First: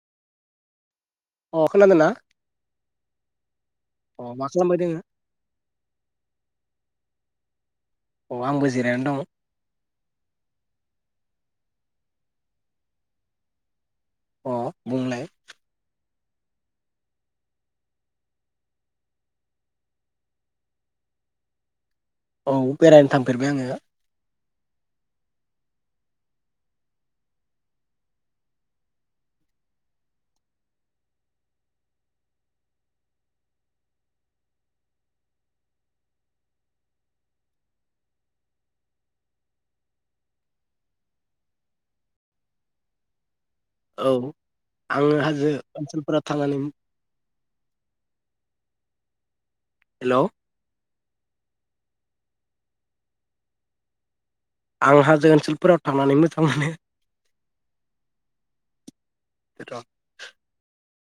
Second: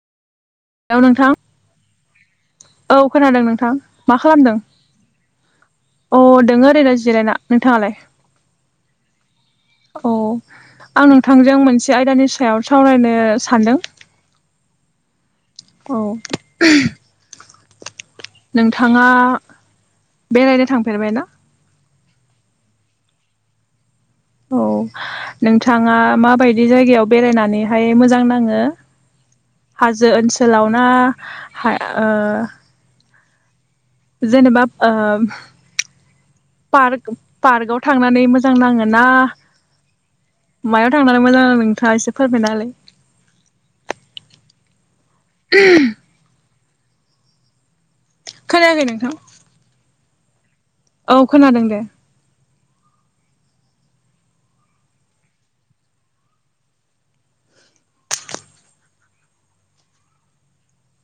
Hello नोंथां अ खोनादोना? औ खोनादों नोंथां मा खालामदों? खालामबाय दोङो अ दोङो ओरैनो जिरायना। नोंथाङालाय अ आंबो जिरायनानै दङ औ आं नों थांजों मोनसे आयदानि सायाव सावरायनो सान्दों। अ बुंलाय? औ। नोंथाङा बेरायनो थांफेरबाय ना? औ बेरायनो थांफेरबाय आङो। औ। नोंथाङा माबायदि जायगायाव बेरायनानैहाय मोजां नाङो हाजो ओनसोलाव ना हा ओ जेनेबा ओ पार्क-पार्कआव थांनानै मोजां नाङो ना मायाव थांनानै मोजां नाङो नोंथाङा एसे फोरमायना होलाय? औ आङो हाजो ओनसोलफोराव थांनानै खोनायाखै नोंथां। हेलौ औ खोनादों दे आं हाजो ओनसोलफोराव थांनानै मोजां मोनो।